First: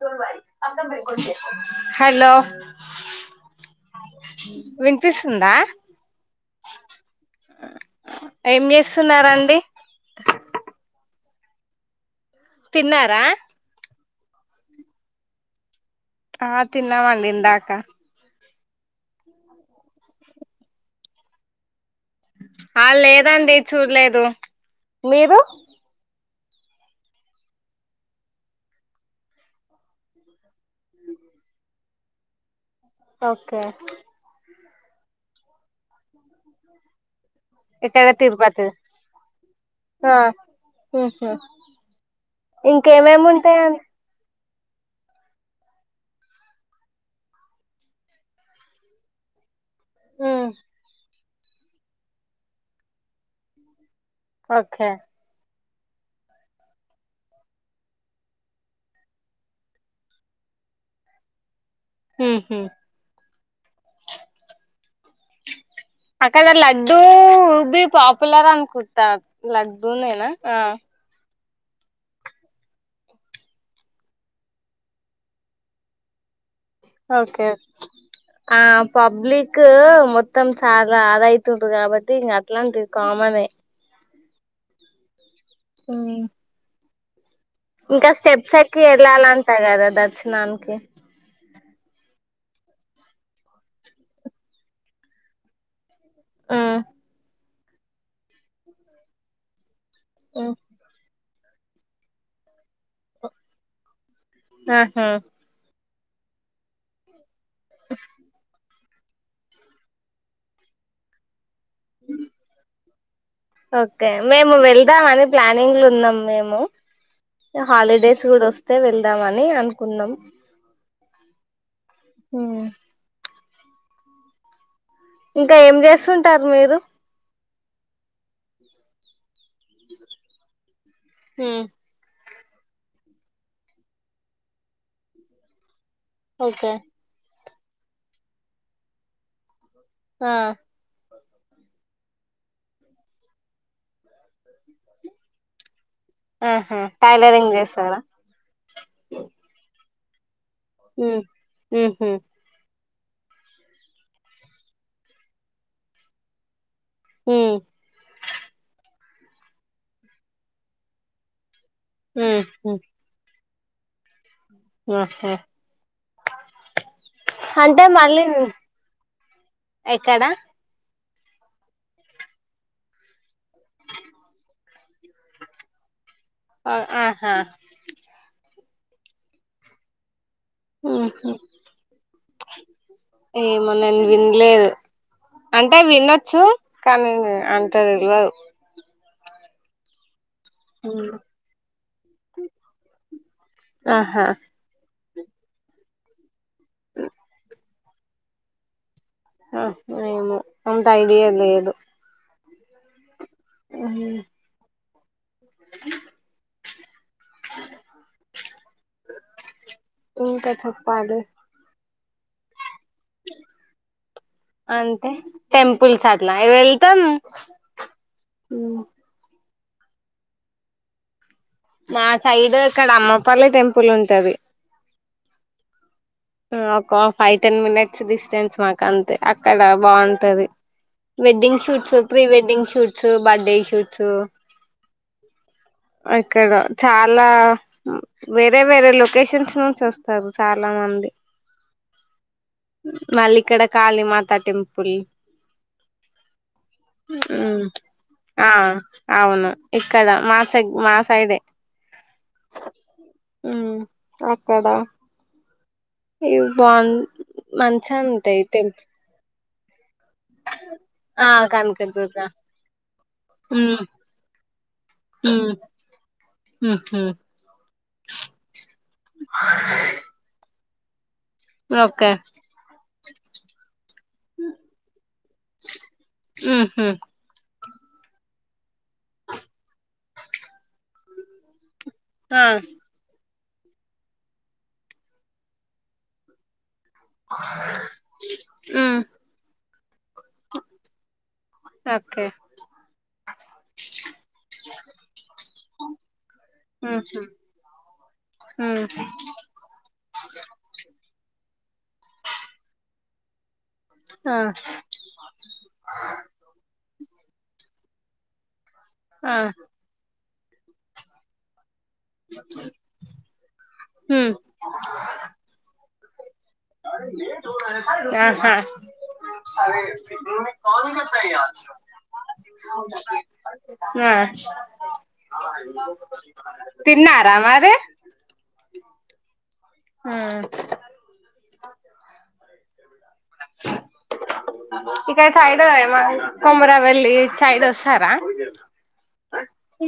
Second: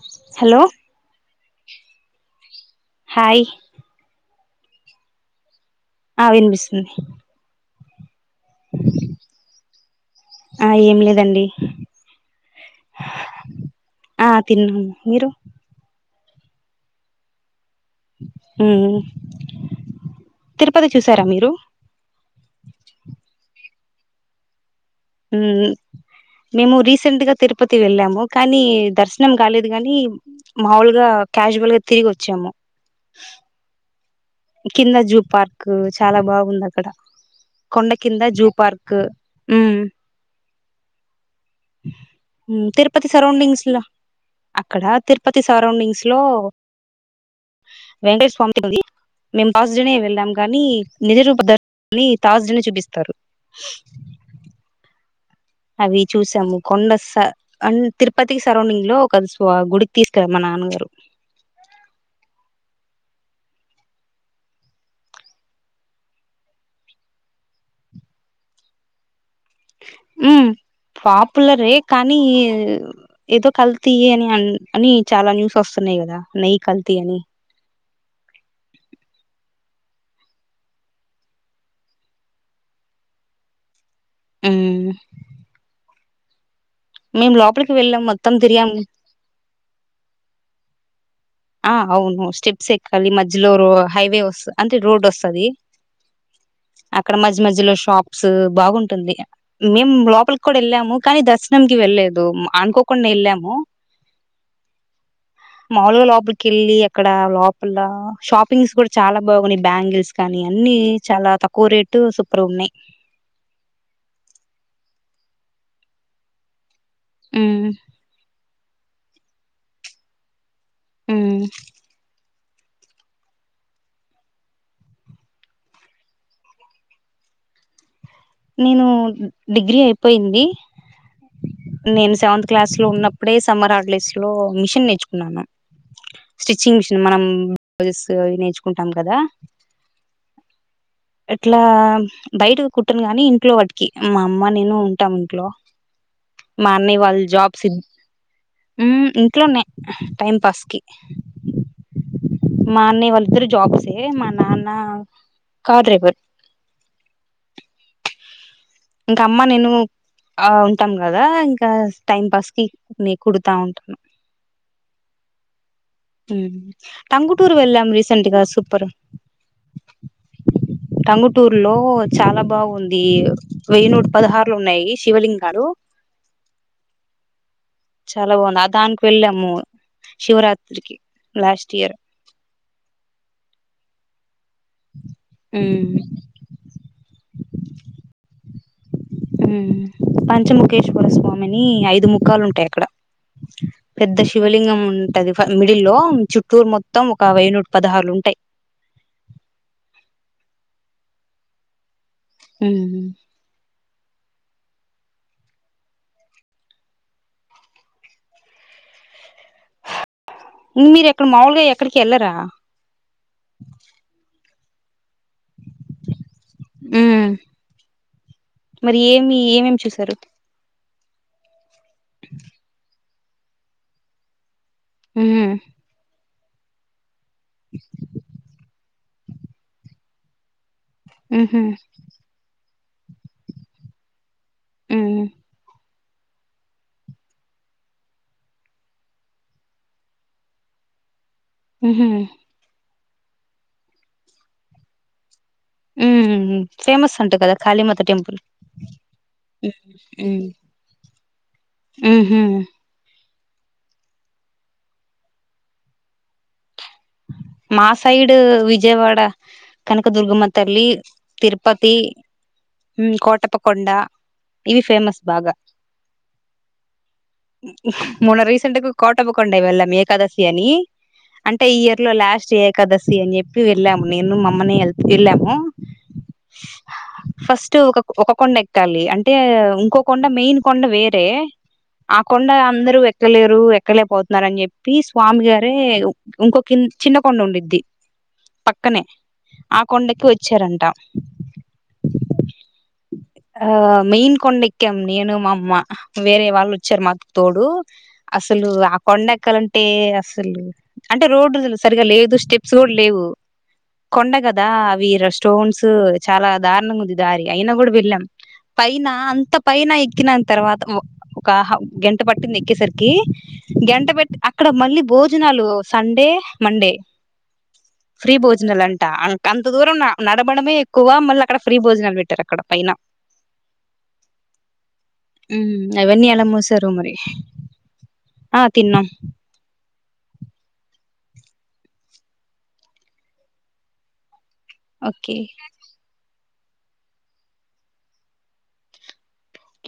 దో వారి హలో అంత బిల్కుల్ చే హెలో హాయ్ విన్పిస్తుందా విన్పిస్తుతుంది అయ్ ఏం చేస్తున్నారండి అదండి తిన్నారా ఆ తిన్నాను మీరు ఆ తిన్నామండి ఇందాకా మ్ తిరుపతి చూసారా మీరు ఆ లేదండి చూడలేదు మీరు ఉమ్ మేము రీసెంట్గా తిరుపతి వెళ్ళాము కానీ దర్శనం కాలేదు గాని మాములుగా క్యాజువల్ గా తిరిగి వచ్చాము ఓకే కింద జూ పార్క్ చాలా బాగుంది అక్కడ కొండ ఇక్కడ కింద జూ తిరుపతి పార్క్ ఉ ఉ ఆ తిరుపతి ఇంకేమేమి ఉంటాయా సరౌండింగ్స్ లో అక్కడ తిరుపతి సరౌండింగ్స్ లో వెంకటేషస్వామిది ఉంది మేము ఫస్ట్ డేనే వెళ్ళాం ఉమ్ కానీ నిజ రూపా ప దర్శని తార్స్డే నే చూపిస్తారు ఓకే అవి చూసాము కొండ స అం తిరుపతి సరౌండింగ్ లో ఒక గుడికి తీసుకేళ్ళ మా నాన్నగారు ఉహు అక్కడ లడ్డూ బి పాపులర్ అన్ కుతా లడ్డూ నేనా ఆ పులరే కానీ ఏ ఏదో కల్తీ అని అని చాలా న్యూస్ వస్తున్నాయి కదా నెయ్యి కల్తీ అని ఓకే ఆ పబ్లిక్ మొత్తం చాలా అదయితురు కాబట్టి ఇంకా అట్లాంటి కామనే ఉ ఉ మేము లో ఇంకా స్టెప్స్ ఎక్కి ఏళ్ళాలంటా కదా దర్శనానికి ఆ అవును స్టెప్స్ ఎక్కాలి మధ్యలో రో హైవే వస్త అంటే రోడ్ వస్తది అక్కడ మజ మధ్య మధ్యలో షాప్స్ బాగుంటుంది మేము లోపలికి కూడా వెళ్ళాము కానీ దర్శ ర్శనంకి వెళ్ళలేదు అనుకోకుండా ఎళ్ళాము ఆహా మామూలుగా లో పలి కేళ్ళి అక్కడ లో ల షాపింగ్స్ కూడా చాలా బాగున్నాయి బ్యాంగిల్స్ కానీ అన్ని చాలా తక్ క్కువ రేటు సూపర్ ఉన్నాయి ఓకే మేము వెళ్దాం అని ప్లానింగ్లు ఉన్నాం మేము హ్మ్. హాలిడేస్ కూడా వస్తు ే వెళ్దామని అనుకున్నాం అ హ ఇంక ఏం చేస్తుంటారు మీరు నేనూ డిగ్రీ అయిపోయింది. నేను సెవెంత్ క్లాస్ లో ఉన్నప్పుడే సమ్మర్ హాలిడేస్ లో మిషన్ నేర్చుకున్నాను. ఓకే స్టిచింగ్ మిషన్ మనం బ్లౌజెస్ అవి నేర్చుకుంటాం కద హ ఎట్లా బయటికి కు ట్టను గాని ఇంట్లో వాటికి మా అమ్మ నేను ఉంటాం ఇంట్లో మా ఆహా అన్నయ్య వాళ్ళు టైలరింగ్ జాబ్స్ హు చేస్తారా ఇంట్లోనే టైంపాస్ ఉ ఉహు మా అన్నయ్య వాళ్ళిద్దరు జాబ్సే మా నాన్న కారు డ్రైవర్ హు ఇంక అమ్మ నేను ఆ ఉంటాం కదా ఇంక టైమ్ పాస్ కి నీకుడ్ తా ఉంటాను ఉహు టంగుటూరు వెళ్ళాం మళ్ళీ రీసెంట్ గా సూపర్ ఎక్కడ టంగుటూరు లో చాలా బాగుంది. వెయ్యి నూట పదహారులు ఉన్నాయి. శివలింగాలు ఆహ చాలా బావుంది ఆ దానికి వెళ్ళాము. శివరాత్రికి లాస్ట్ ఇయర్ ఇన్ని లేదు అంటే హ్మ్. వినొచ్చు కానీ అంత తెల్వదు. ఉమ్ పన్ చముఖేశ్వర స్వామిని ఐదు దుముఖాలు ఉంటాయి అక్కడ పెద్ద ఆహా శివలింగం ఉన్ అదే ఫ మిడిల్ లో చుట్ టూర్ మొత్తం ఒక వేయినుట పదహారులుంటాయి ఆహ ఏమో అంత ఐడియా లేదు. ఉమ్ఉమ్ అహా [inaudible] మీరెక్డ మావులె క్కడికి ఏళ్ళరా [inaudible] అంటె టెంపుల్స్ అ ల వెళ్తమ్ ఏమేమ్ చూశరు నా సైడ్ క్కడ అమ్ పలె టెంపుల్ ఉంటది ఉమ్ మ్ ఒక ఫై, టెన్ మినట్స్ డిస్టెన్స్ మాకంతే అక్కడ బావుంటది ఉహూ wedding shoots, pre wedding shoot సు బర్డేషూట్షు హ్మ్ అక్కడ చాలా వేరె వేరె లొకేషన్స్ నుంచి ఒస్తరు చాలా మంది ఉహు మళ్ళీక్కడ కాళీమాత టెంపుల్ ఉమ్ ఫేమస్ అంట కద ఉమ్ కాళీమాత టెంపుల్ ఆ అవును ఇక్కడ ఉ మా సైడ్ మా సైడే ఉహు ఉమ్ అక్కడ ఇ బాన్ మా సైడూ విజయ్వాడ కనకదుర్గమ్మ తల్లి, ఆ తిరుపతి కనకదుర్గ ఉమ్ కోటపకొండ ఇవి ఫేమస్ బాగ ఉమ్ ఉహు మొన రీసెంట్గ కోటపకొండ వెళ్ళాం ఏకాదశి అని అంటె ఇ ఇయర్ లో ఓకే లాస్ ఏకాదశి అని చెప్పి వెళ్ళామ్ నేను మమ్మని వఎళ్ ఎళ్ళాము ఉహు ఫస్టూ ఒక ఒక కొండ ఎక్కాలి అంటే ఇంకో కొండ మెయిన్ కొండ వేర్ టే ఆ ఆకొండ అందరు వె ఎక్కలేరు ఎక్కలే పోతున్నారని జెప్పి స్వామి గారే ఉ ఇంకొక చిన్నకొండ ఉండిద్ది ఉమ్ పక్కనే ఆ కొండకి ఒచ్చారంట ఓకే ఆ మెయిన్ కొండ ఎక్కాం నేను మా అమ్మ వేరే వాళ్ళు ఒచ్చారు ఉహు మాకు తోడు అసలు ఉమ్ ఆ కొండ ఎక్కాలంటే అసలు అంటె రోడ్డుదులు సరిగా లేదు స్టెప్స్ కూడా లేవు ఆ కొండగదా వీర స్టోన్స్ చాలా దారుణంగా ఉంది దారి అయిన కూడవెళ్ళాం పైనా ఆ అంత పైన ఇక్కినంత తర్వాత ఒక హా గంట పట్టింది ఎక్కేసరికి గంట ఉమ్ పెట్టి అక్కడ మళ్ళీ భోజనాలు సం డే ఆహా భోజనాలు అంట అంత దూరం నడవడమే ఎక్కువ మళ్ళీ అక్కడ ఫ్రీ భోజనాలు పెట్టారు అక్కడ పైన ఆ అవన్నీ ఎలా మూసారు మరి తిన్నారా మరి. ఆ తిన్నాం ఉమ్. ఇక్కడ ఓకే చాయ్ తా ఏమన్న కొమురవెల్లి సైడ్ ఒస్తారా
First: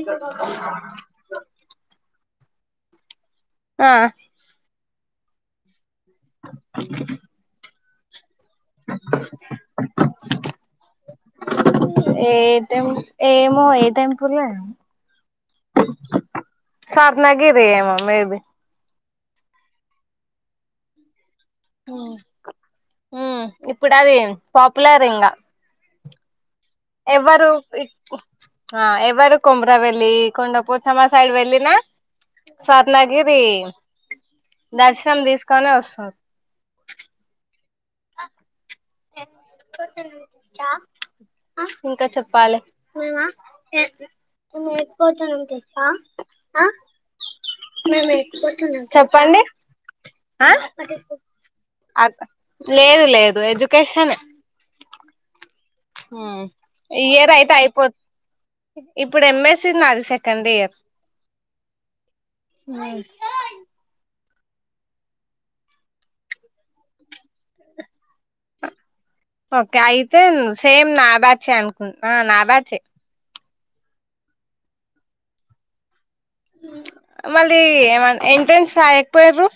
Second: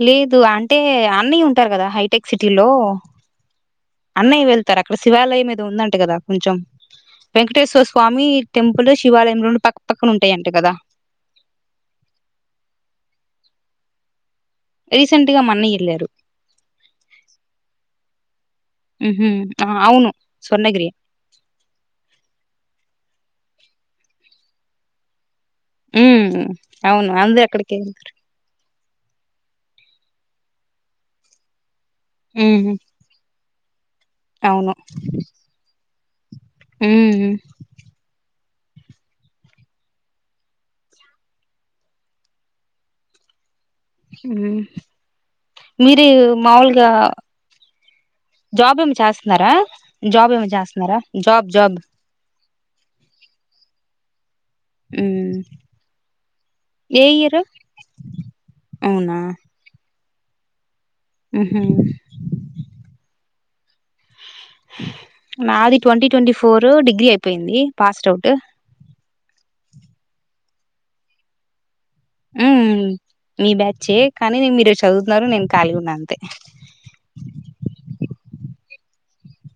లేదు అంటే అన్నయ్య ఉంటారు కదా హైటెక్. సిటీలో. ఆ. రక్కడ శివాలయం ఏదో ఉంద ట కదా కొంచెం వెంకటేశ్వర స్ స్వామి టెంపుల్ శివాలయం రెండు పక్క పక్కన ఉంటాయంట కదా ఏటెం ఏమో ఏ టెం రీసెంట్ గా మన్నయ్య వెళ్ళారు స్వర్ణగిరి ఏమో. మేబి. ఉహు ఆ అవును స్వర్ణగిరె. ఉమ్ ఇప్పుడు అది పాపులర్ ఇంగా. ఉమ్. అవును అందరు ఎవ్వరు అక్కడికే ఆ ఎవ్వరు కొమ్ర వెల్లి ళ్లి కొండపోచమ్మ సైడ్ వెళ్ళిన. ఉహు స్వర్ణగిరి. అవును దర్శనం తీసుకొని ఒస్తర్ ఉమ్ ఇంక చెప్పాలే. మీరూ మాములుగా జాబ్ ఏమన చెప్పండి చేస్తున్నారా జాబ్ ఏమన ఆ చేస్తున్నారా జాబ్ జాబ్. లేదు లేదు ఏజ్ కేశనే ఉమ్. హుమ్ ఏ ఈ ఇయర్ ఇయరైతే అయిపోత్ ఇప్పుడు ఎమ్. ఎస్. సి నాది సే. కండిఇయర్. ఉ హుమ్. నాది ట్వంటీ ట్వంటీ ఫోర్ డిగ్రీ అయిపోయింది పాస్డ్ ఔట్. ట్. [unintelligible] ఓకె అయితే సేమ్ నాబ్యాచ్చె అను అ.. నా.. ఉమ్ బేచ్ఛె మీ బ్యాచ్ఛే కానీ నేను మీరు చదువుతున్నారు నేను ఖాళీ గా ఉన్న మళ్ళీ ఏమన్నా ఎంట్రెన్స్ రాయక్ పోయర్రు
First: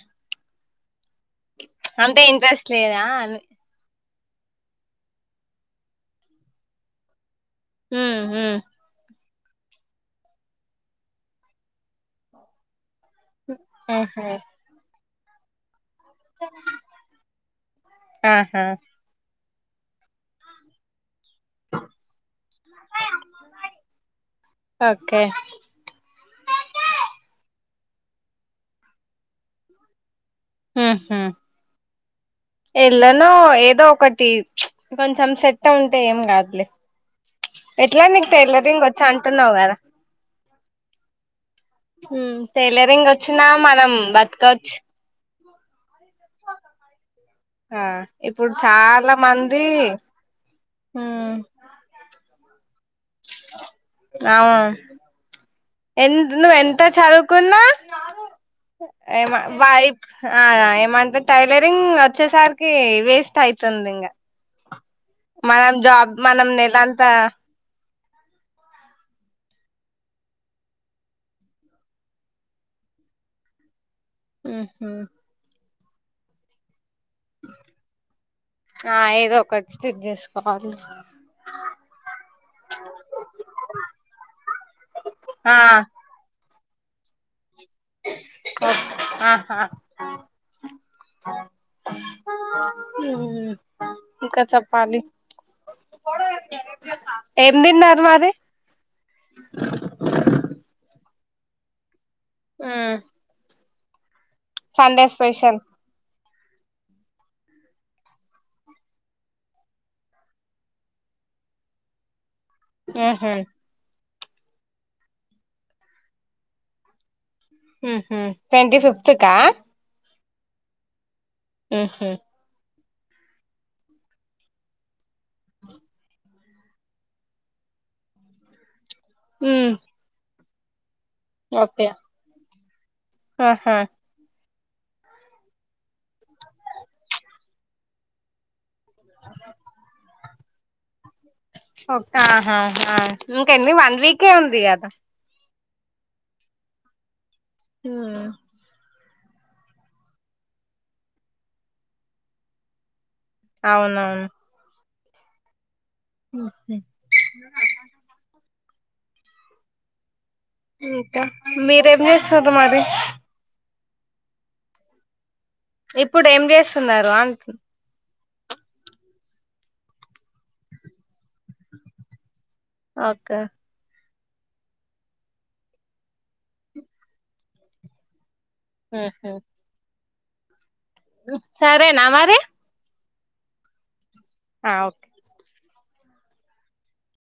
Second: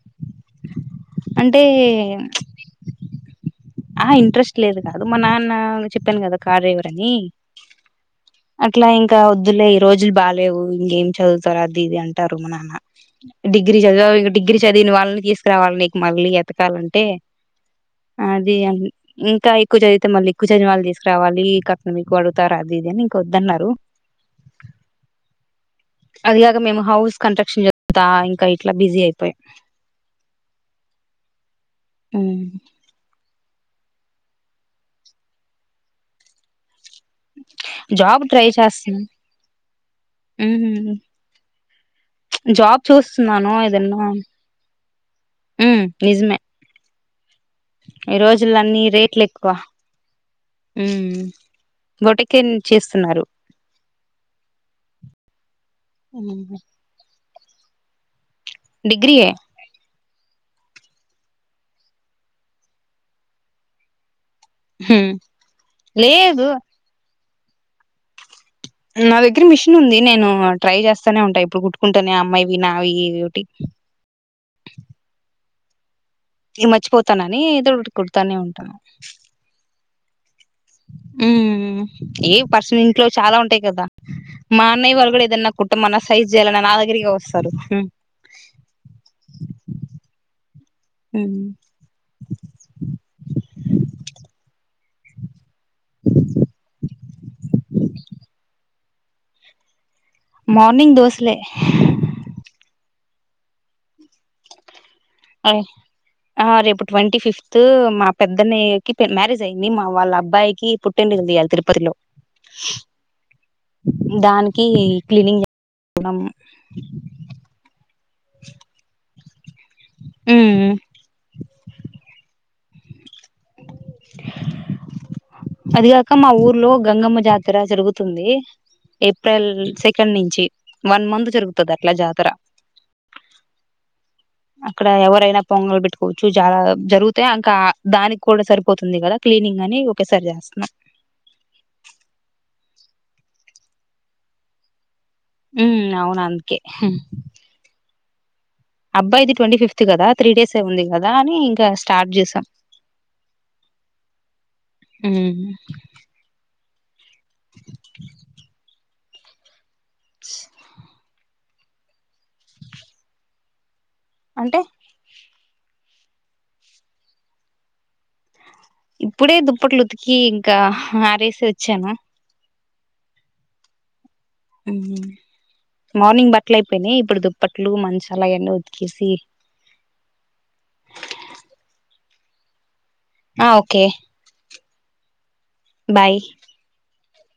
అంతే అంటే ఇంట్రెస్ట్ లేదా అని ఆ హా ఇంట్రెస్ట్ లేదు కాదు మా నాన్న చెప్పాను కదా కార్ డ్రైవర్ అని ఉమ్ ఉమ్ అట్లా ఏం కా వద్దులే ఈ రోజులు బాలేవు ఇంకేం చదువుతారు అది ఇది అంటారు మా నాన్న డిగ్రీ చదివావ్ ఆహా ఇంక డిగ్రీ చదివిన వాళ్ళని తీసుకురావాలని మళ్ళీ ఎతకాలంటే అది ఆహా అ ఇంకా ఎక్కువ చదివితే మళ్ళి ఎక్కువ చదివిన వాళ్ళని తీసుక్ రవాలి కట్నం ఎక్కువ అడుగుతారు అది ఇది అని వద్దన్నారు ఓకే అదిగాక మేము హౌస్ కట్రక్షన్ అద ఇంకా ఇట్లా బిజీ అయిపోయా హు... హమ్ [unintelligible] ఏదో ఒకటి కొంచెం సెట్ ఉంటే ఏం కాదులే ఎట్లా జాబ్ నీకు ట్రై టైలరింగ్ చేస్తున్నా వచ్చా అంటున్నావు కదా మ్. జాబ్ టైలరింగ్ వచ్చినా చూస్తున్నాను మనం బతకవచ్చు మ్ నిజమే ఆ ఈ ఇప్పుడు రోజులన్నీ చాలా రేట్లు ఎక్కువ మంది మ్.., బొటక్ అవు ఎంత్ నువ్ ఎంత చదువు కున్నా డిగ్రీయే ఎమొ వాయి ఆ ఏమంటే టైలరింగ్ వచ్చేసరికి వేస్ట్ అయితుంది ఇంకా హ్మ్ మనం జాబ్ లేదు మనం నిదంతా నా దగ్గర మిషన్ ఉంది నేను ట్రై చేస్తానే ఉంట ఎప్పుడు కుట్టుకుంటానే అమ్మయ్యివి నావియ్యి ఏయ్యొటి ఆహా ఈ మచిపోతు వస్తానని ఎదు కుడతానే ఉంటాను. చెక్ చేసు ఉ ఏ పర్సన ఇంట్లో చాలా ఉంటాయి కదా. మా అన్నయ్య వాళ్ళు కూడా ఏదన్నా ఆ కుట్ట మన సైజ్ చేల నా దగ్గరికి వస్తారు. ఆహా ఇంక చెప్ప పాలి ఏం తిన్నారు మరి [unintelligible] మార్నింగ్ దోశలే ఆ సండే స్పెషల్ ఆ రేపు ట్వంటీ ఫిఫ్త్ మా పెద్దఅన్నయ్య కి మ్యారేజ్ అయింది. మా వాళ్ళ అబ్బాయికి పుట్టెంటుకలు తీయాలి తిరుపతిలో. ఆహా దానికి క్లీనింగ్ చేకోవడం ఉహు ట్వంటీ ఫిఫ్త్ చుక్కా ఉ ఉ ఆహ అ [unintelligible] అదిగాక మా ఊర్లో గంగమ్మ జాతర జరుగుతుంది. ఏప్రిల్ ఉమ్ సెకండ్ నుంచి వన్ మంత్ జరుగుతుంది ఓకే అట్లా జాతర. ఆహా అక్కడ ఎవరైనా పొంగలు పెట్టుకోవచ్చు. చాలా జరుగుతా అంకా దానికి కూడా సరిపోతుంది, కదా క్లీనింగ్ అని ఒకేసారి చేస్తున్నాం. ఒక హ హ ఇంక ఎన్ని వన్ వీకే ఉంది కదా. ఉ అవును అందకే ఉ అబ్బాయిది ట్వంటీ ఫిఫ్త్ కదా, త్రీ డేస్ ఉంది కదా అని ఇంకా స్టార్ట్ చేసాం. అవునవును ఉ [inaudible] [unintelligible] [unintelligible] ఇంకా మీరేం చేస్తారు మరి అంటే ఇప్పుడు ఏం చేస్తున్నారు అం ఇప్పుడే దుప్పట్లు ఉతికి ఇంకా ఆరేసి వచ్చాను. ఓకే మార్నింగ్ బట్టల అయిపోయినాయి. ఇప్పుడు దుప్పట్లు, మంచాల అయన్నీ వ ఆహ సరే నా మరి ఆ ఓకే ఆ ఓకే బాయ్